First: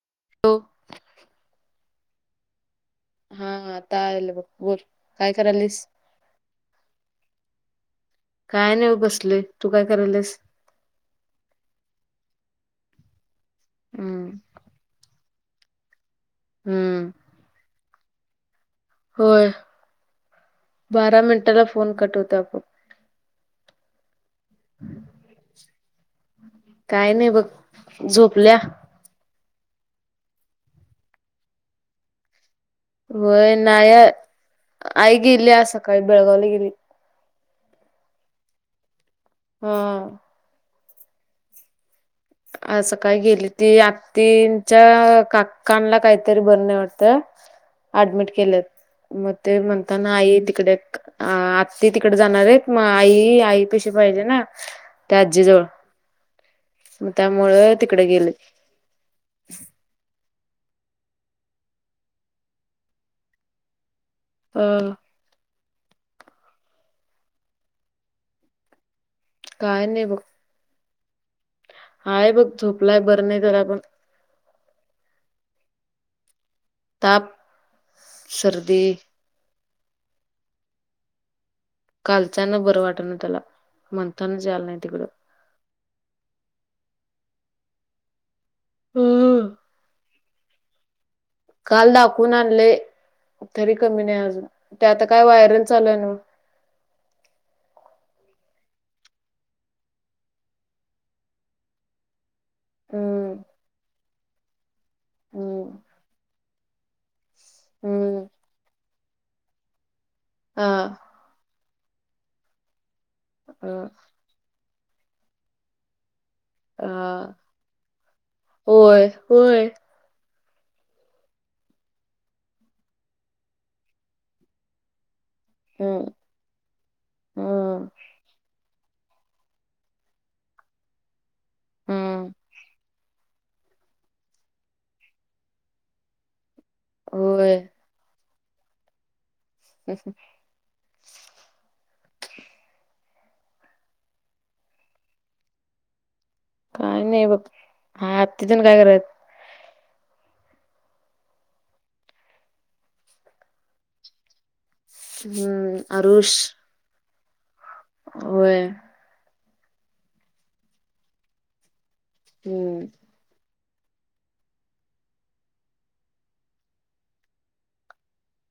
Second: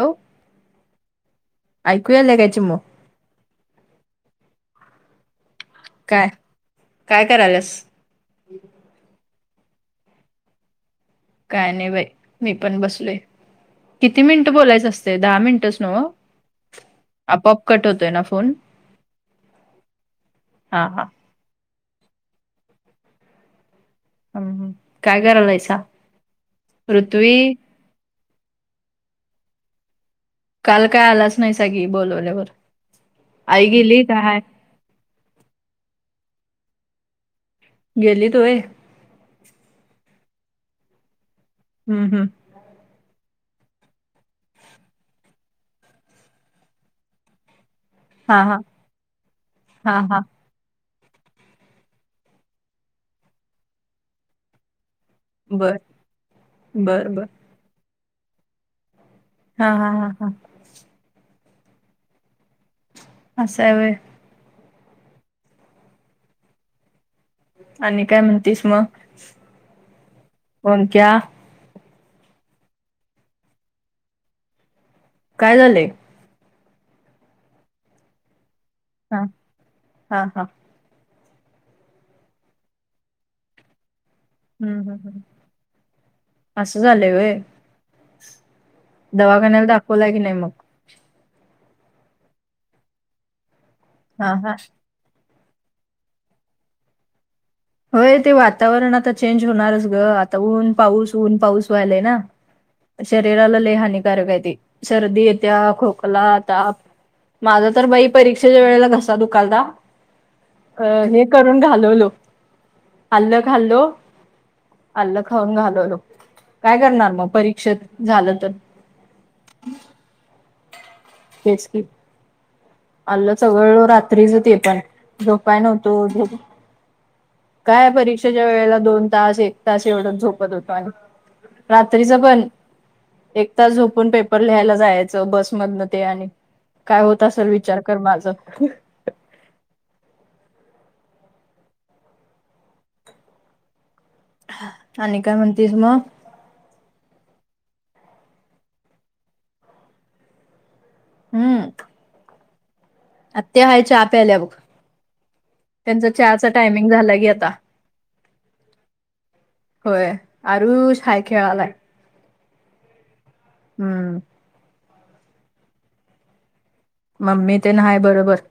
Hello [unintelligible] ऐकू यालयं काय चिमु? ह ह आता आलं बघ बोल. काय करालयंसं? काय काय करायल्यास? काय नाही, ब बसलोय तू काय करायल्यास? काय नाही बाई! मी पण बसलोय किती हम्म मिनिटं बोलायचं असतय दहा मिनिटचं नव्ह? हम्म आपोआप कट होतोय, ना फोन? होय, हा च हा बारा मिनिटाला फोन कट होतोय, आपोआप. ह ह, काय करायलायसा? काय काही, पृथ्वी बघ झोपल्या? काल काय आलाच नाहीसा? होय आई नाही, गेली का हाय आई गेल्या सकाळी बेळगावला गेली. गेलीत होय. ह हम हम. आज सकाळी गेली, ती आत्तीच्या काकांला काहीतर बरं नाही वाटतं. [inaudible] अऍडमिट हा हा केलेत, मग ते हा म्हणताना हा आई तिकडे अ आत्ती तिकडे जाणार आहेत, मग आई आई पाशी पाहिजे ना, त्या आजी जवळ. बर बर मग बर त्यामुळं तिकडे गेले. हा हा हा हा. असयं व्हय. अ ह्. आणि काय म्हणतेस मग? काय नाही बघ. [unintelligible] हाय, बघं झोपलाय बरं नाही त्याला पण. काय झालंय. ताप, सर्दी छान हा हा. कालचां ना बरं वाट ना त्याला [unintelligible] ह ह ह हम असं झालंयं व्हयं? हम्म दवाखान्याला दाखवला की नाही मग? काल दाखवून आणलयं तरी कमी नाही, हा अजून हा ते आता काय वायरल चालूयं नव्ह? होय ते वातावरण आता चेंज होणारच ग आता ऊन पाऊस ऊन पाऊस व्हायलाय ना. हम्म शरीराला लले हानिकारक आहे ते सर्दी येत्या हम्म खोकला, ताप. माझं तर बाई हम्म परीक्षेच्या वेळेला घसा दुखालथा हा अ हे करून घालवलो. अल्लं अ खाल्लो, अल्लं खाऊन घालवलो. काय करणार मग परीक्षेत झालं तर. होय. व्होय. हेच की. आलं चगळं रात्रीचं ते पण झोपाय हम्म नव्हतो. हम्म काय परीक्षेच्या वेळेला दोन तास एक तास एवढं झोपत होतो आणि रात्रीच हम्म पण. एक तच झोपून पेपर लिहायला जायचं बसमधनं ते आणि काय होत असेल होय विच विचार कर माझं हम् [inaudible] हम आणि काय म्हणतीस मग. काय नाही बघ, हा आ तिथून काय करत. हम्म. आ ते हाय चहा प्यायल्यावर हम्म त्यांचा आरुष चहाचा टायमिंग झाला की आता. होय. होय आरुष हाय खेळायलाय. हम्म. हम्म. मम्मी ते हाय बरोबर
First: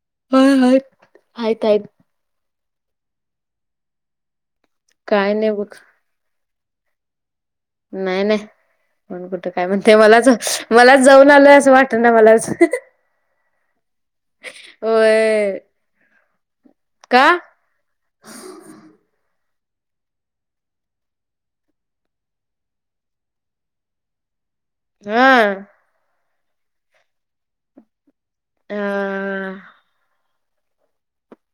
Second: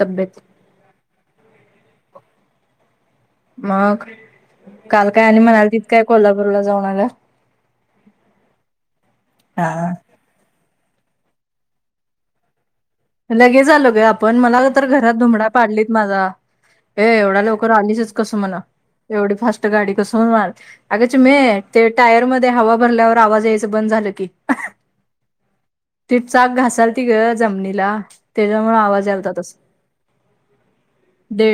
तब्येत हाय हाय. आहेत आहेत मग काल काय आणि नाही बघ म्हणाल तित काय कोल्हापूरला जाऊन आला. नाही नाही म्हण कुठतं काय हा म्हणते मलाच मला जाऊन आलंय असं वाटत ना मलाच. लगेच आलो ग आपण मला तर घरात धुमडा होय पाडलीत माझा. ए का एवढा लोकं आलीचच कसं म्हणा एवढी फास्ट गाडी कसं म्हण अग चिमणे टायर मध्ये हवा भरल्यावर आवाज यायच बंद झालं की. हम. ती चाक घासायल ती ग जमनीला त्याच्यामुंळ अ आवाज यायला ता तसा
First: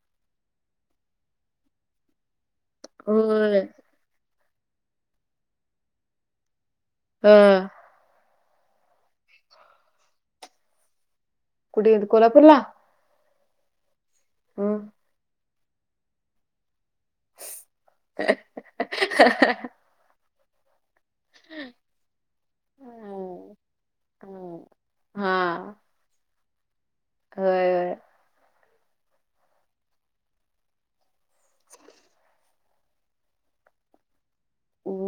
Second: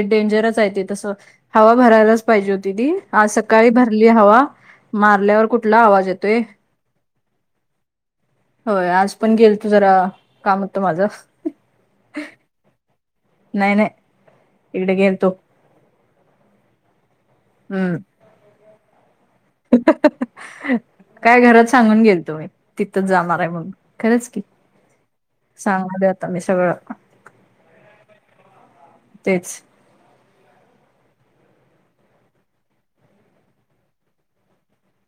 डेंजरच आहे ते तसं हवा भरायलाच पाहिजे. तदी आज होय सकाळी भरली हवा मारल्यावर कुठला आवाज येतोय. हम होय आज पण गेल तू जरा, कामत माझं. कुठे गेलती कोल्हापूरला? नाही नाही हम्म. इकडे गेल तो. हम्म हा हा. ह. काय घरात सांगून गेल तुम् तिथच जाणार आहे म्हणून खरंच की हा. आम्ही सगळ. अ तेच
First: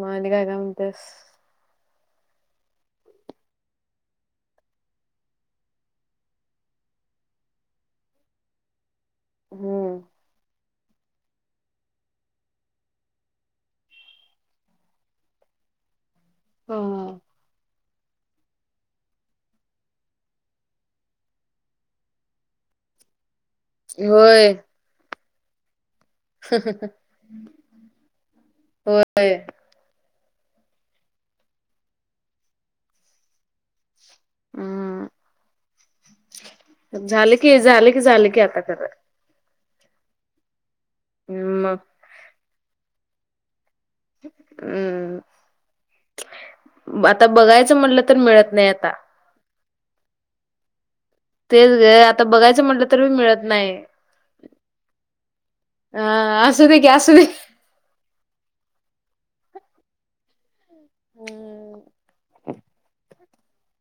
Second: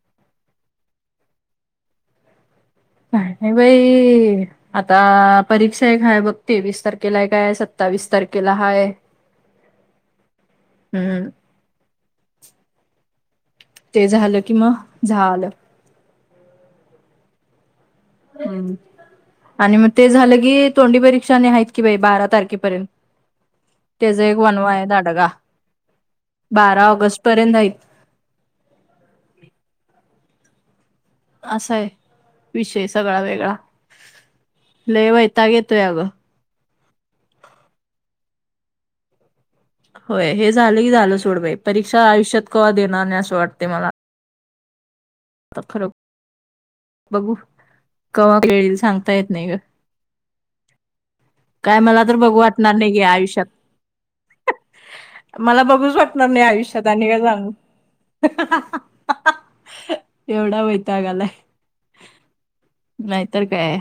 मा आणि काय म्हणत्या. नाही नाही बाई. आता परीक्षा आहे काय बघ तेवीस तारखेला आहे काय सत्तावीस तारखेला हाय. हम्म. हम्म. ते झालं कि म झा आलं. हो. हम्. आणि मग ते झालं की तोंडी परीक्षा नाही आहेत की बा बारा तारखेपर्यंत त्याचा एक होय वनवा आहे दधडगा होय. असा आहे विषय सगळा वेगळा ल हम्म वैता घेतोय अगं. झालं की झालं की झालं की आता खरं. होय हे झालं की झालं सोडबाई मग परीक्षा आयुष्यात कव्हा देणार नाही असं वाटते मला आता खरं हम्म आता बघायचं म्हटलं तर मिळत नाही आता ता येत नाही का? तेच काय ग मला तर आता बघू बघायचं वाटणार म्हटलं नाही गे तर मिळत आयुष्यात नाही मला बघूच अ वाटणार नाही असू दे आयुष्यात की आणि असू का दे जाण. एवढा वैतागालाय नाहीतर काय?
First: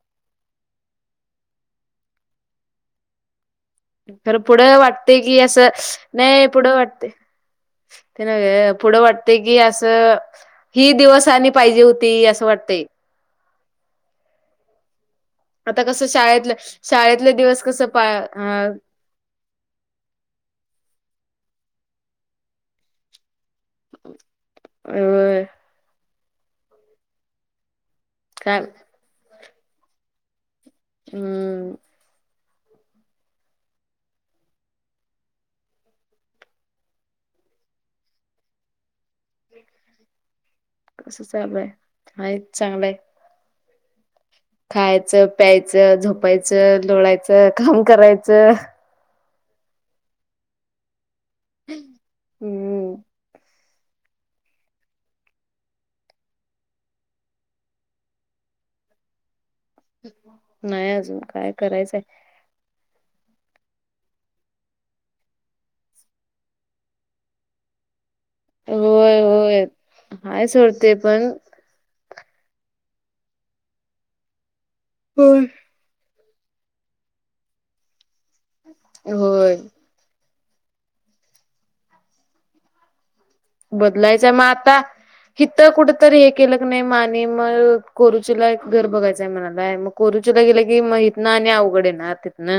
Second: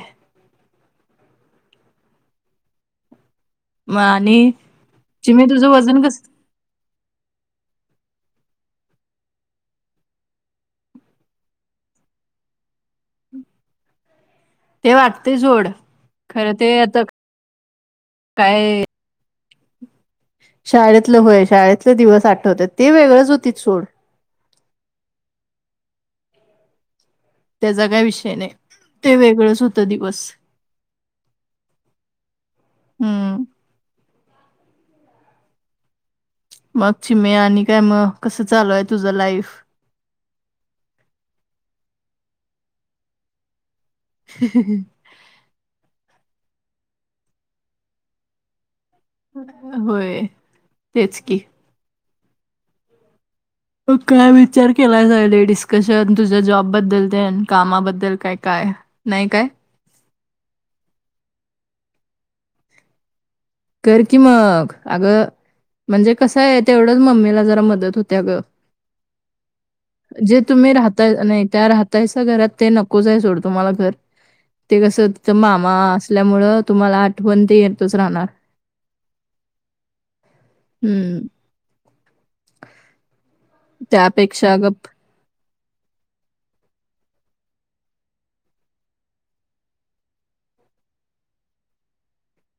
मग खरं आणि पुढं वाटते कि चिमे तुझं असं वजन कस नाही पुढं वाटते. ते न पुढं वाटते की असं. ही दिवसनी पाहिजे होती असं वाटते. ते वाटते. आता कसं शाळेतलं खरं ते आता शाळेतले दिवस कसं पा अ काय शाळेतलं होय शाळेतले दिवस आठवत ते वेगळंच होती सोड. अ. त्याचा काय विषय नाही काय ते वेगळंच होतं दिवस हम्म. हम्म. मग चि मे आणि काय मग कसं चालूय तुझं लाईफ कसं चालूय ह चांगलंय. खायचं प्यायचं झोपायचं लोळाायचं काम करायचं. होय तेच की हम्म. ग काय विचार केला जाईल डिस्कशन तुझ्या जॉबबद्दल ते कामाबद्दल काय काय? नाही काय? नाही अजून काय करायचंय? कर की मग अगं म्हणजे कसं आहे तेवढं मम्मीला जरा मदत होते अ गं. होय होय जे हाय तुम्ही सोड ते राहताय पण आणि त्या राहता. त्यास घरात ते नकोच आहे सोडतुमला घर ते कसं तिथं होय मामा असल्यामुळे तुम्हाला आठवणंत येतच राहणार. होय. हम्म. बदलायचां मग त्यापेक्षा आता गप किथ कुठ तरी हे केलं क नाही मा आणि मग कोरुचीला घर बघायचंय म्हणालाय मग करूच गेलं की माहित ना आणि अवघड ना तिथन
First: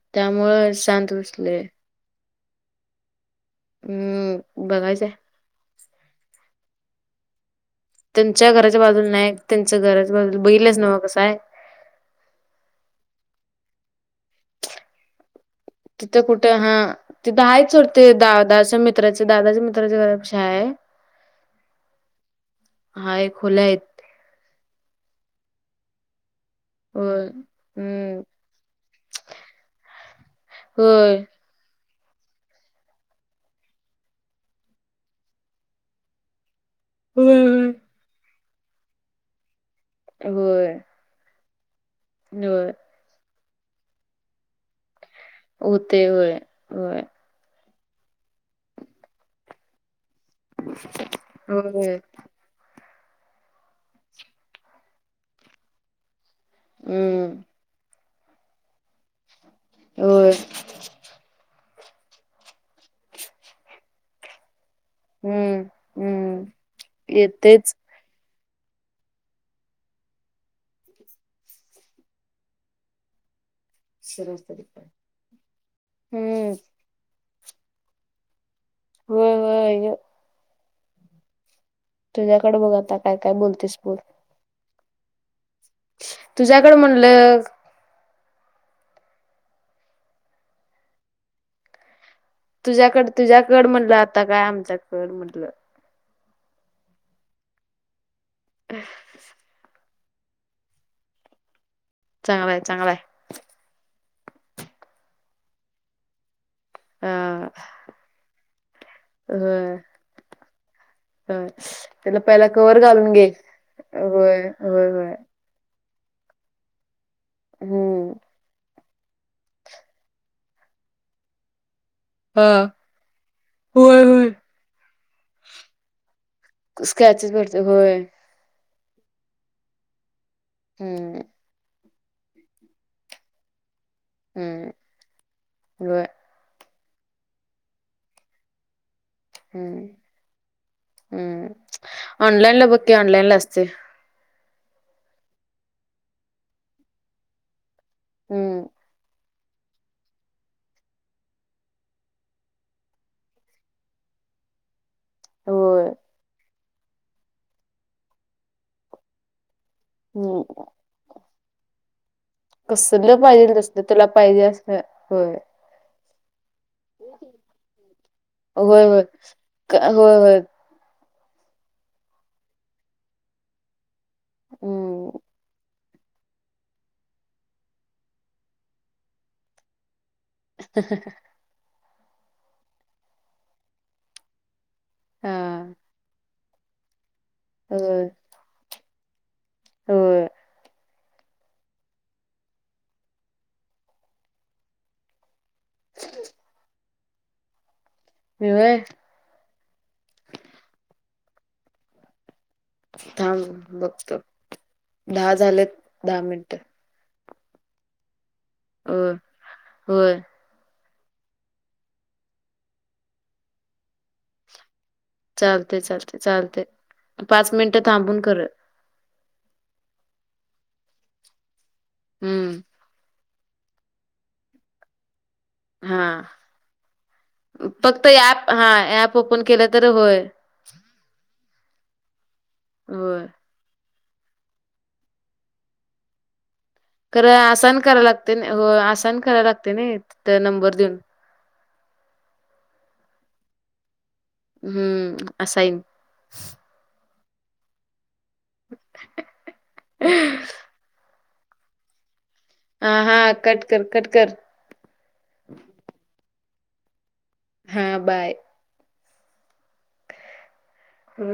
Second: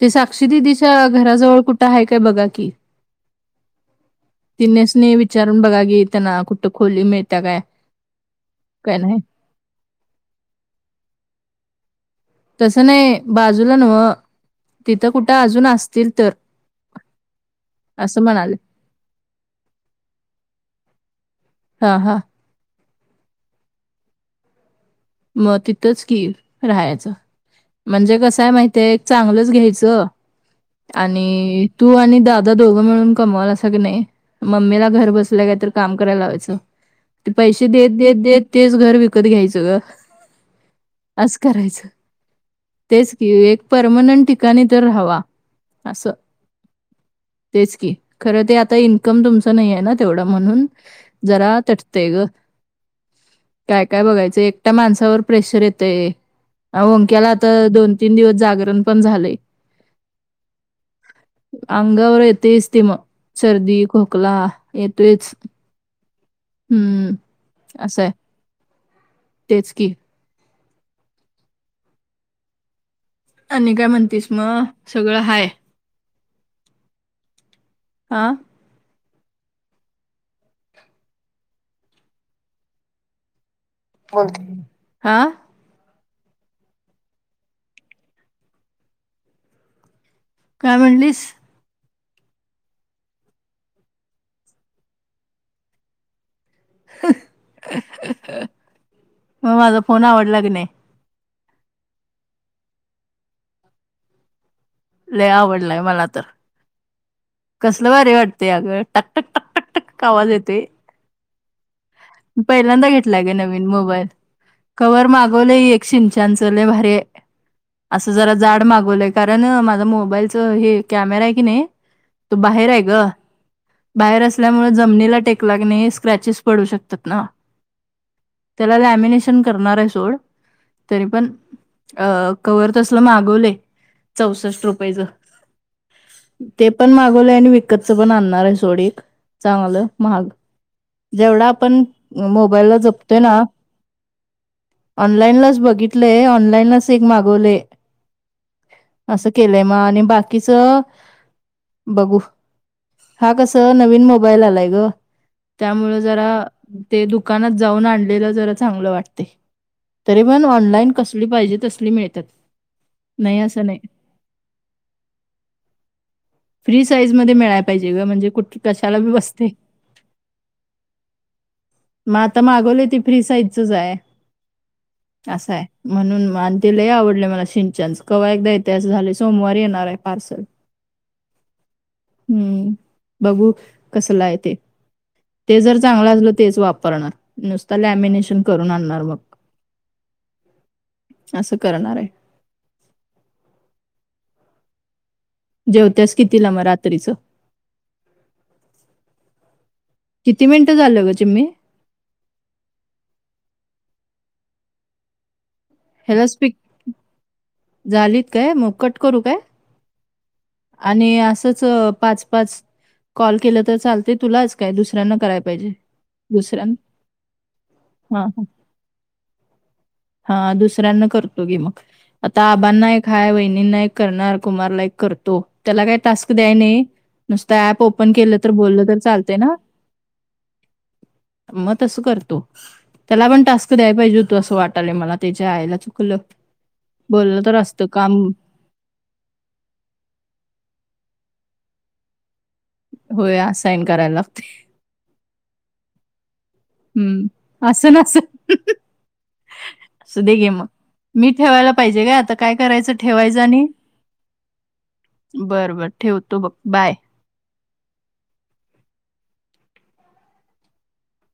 ते साक्षी दिदीच्या शांत बसलोय घराजवळ कुठं आहे काय बघा की हम्म. तिने बघायचंय स्नेह विचारून बघा घेताना कुठं खोली मिळता काय? त्यांच्या घराच्या बाजू नाही त्यांच घराच्या बाजू बहिलेच नव कस आहे. तसं नाही बाजूला न्हव, तिथं कुठं अजून असत. तिथं कुठं हा तिथं आहे सोडते. असं म्हणाले दादाच्या मित्राचे दादाच्या मित्राच्या घरापाशी आहे. हा हा हाय, खुल्या आहेत. मग तिथेच की, राहायचं होय म्हणजे हम्म कसा आहे. माहिती एक चांगलंच घ्यायचं. होय. आणि तू आणि दादा दोघं म्हणून कमवालाय सा का नाही. मम्मीला घर बसल्या, काय तर काम करायला लावायचं. ते होय पैसे होय. देत देत देत तेच घर विकत घ्यायचं ग. होय, असं करायचं. [inaudible] तेच कि, एक परमनंट ठिकाणी तर राहावा. हो ते असं. होय होय. तेच की, खरं ते आता इन्कम तुमचं नाही आहे. ना तेवढं म्हणून जरा होय. तटय ग. काय काय बघायचं, एकट्या माणसावर प्रेशर येतय. ओमक्याला हम्म आता दोन -तीन दिवस जागरण पण झालय. होय. अंगावर येतेस मग सर्दी, खोकला. येतोयच, हम्म हम्म हम्म येतेच. अस आहे. तेच की, आणि काय म्हणतीस, मग सगळं हाय. हम्म हा व्हय व्हय व्हय व्हय तुझ्याकडे बघ, आता काय काय बोलतेस बघ. बोल हा तुझ्याकड म्हटलं. काय म्हणलीस. तुझ्याकड, तुझ्याकड म्हटलं. आता काय आमच्याकड म्हटलं. [unintelligible] [unintelligible] मग माझा फोन आवडला का नाही. चांगलाय, चांगलाय लय, आवडलाय मला तर, अ कसलं भारी वाटते. अगं टक, टक, टक,, टकक आवाज येतोय. ह त्याला पहिला कवर पहिल्यांदा घालून घेतलाय घे, ग नवीन मोबाईल होय होय होय [unintelligible] हम्म असं जरा जाड मागवलंय, कारण माझ्या मोबाईलच हे कॅमेरा आहे की नाही. तो हा बाहेर आहे. ग होय बाहेर होय. असल्यामुळे जमिनीला टेकला का नाही क्रॅचेस पडू शकतो. क्रॅचेस पडतात होय. त्याला लॅमिनेशन करणार आहे. सोड तरी हम्म. पण, अ कव्हर तसल मागवले चौसष्ट हम्म रुपयेच. व्हय ते पण मागवलंय आणि विकतच पण आणणार आहे. सोड एक, चांगलं हम्म महाग जेवढा हम्म आपण ऑनलाईन मोबाईल ला बघ की जपतोय ऑनलाईन ला ना, असते. ऑनलाईन लाच बघितलेय, ऑनलाईन लाच एक मागवले. हम असं केलंय मग आणि बाकीच. बघू हा कस नवीन मोबाईल आलाय ग. होय त्यामुळ जरा ते दुकानात जाऊन आणलेलं जरा चांगलं वाटते. तरी पण हम्म ऑनलाइन कसली पाहिजे तसली मिळतात. कसलं नाही पाहिजे असं तस नाही तर तुला पाहिजे अस हो. फ्री साईज मध्ये मिळायला पाहिजे ग म्हणजे कुठ कशालाी बसते. हो हो. मग आता मागवले ती फ्री साइजचच आहे हम्म असं आहे. म्हणून आणि तिलाही आवडलं मला सिंचनच कव्हा एकदा इतिहास झाले सोमवार येणार आहे पार्सल ह. हम्म बघू कसलाय ते ते हा जर चांगलं असलं तेच वापरणार नुसत लॅमिनेशन करून आणणार मग हो. असं करणार आहे. जेवत्यास किती ला म रात्रीच ववय. किती मिनिटं झालं ग तुम्ही? थांब बघत दहा झालेत. दहा हॅलो स्पी मिनिटं झालीत काय मग कट होय करू काय? होय. आणि असंच पाच पाच कॉल केलं तर चालते तुलाच? काय दुसऱ्यांना करायला पाहिजे चालतंय चालतंय चालतंय दुसऱ्यां पाच मिनिटं थांबून हा कर ह. हा दुसऱ्यांना करतो गी मग आता हम्म आबांना काय वहिणींना एक करणार कुमारला एक करतो त्याला काही हा टास्क द्याय नाही. नुसतं ऍप फक्त ओपन केलं तर ऍप हा बोललं तर ऍप चालत ओपन ना. केलं तर होय मग तस करतो होय त्याला पण टास् कध्याय पाहिजे होत असं वाटालंय मला त्याच्या आयला चुकलं. खरा बोललं तर आसान असतं कराय काम लागते हो आन करायला लागते ना नंबर देऊन हो या साइन करायला लागत. हम्म अस आहे. हम्म असं नासं. अस दे गे मग मी ठेवायला पाहिजे का आता काय करायचं हां, हां, ठेवायचं कट आणि कर, कट कर. बर बर ठेवतो बघ बाय. हा बाय. हो.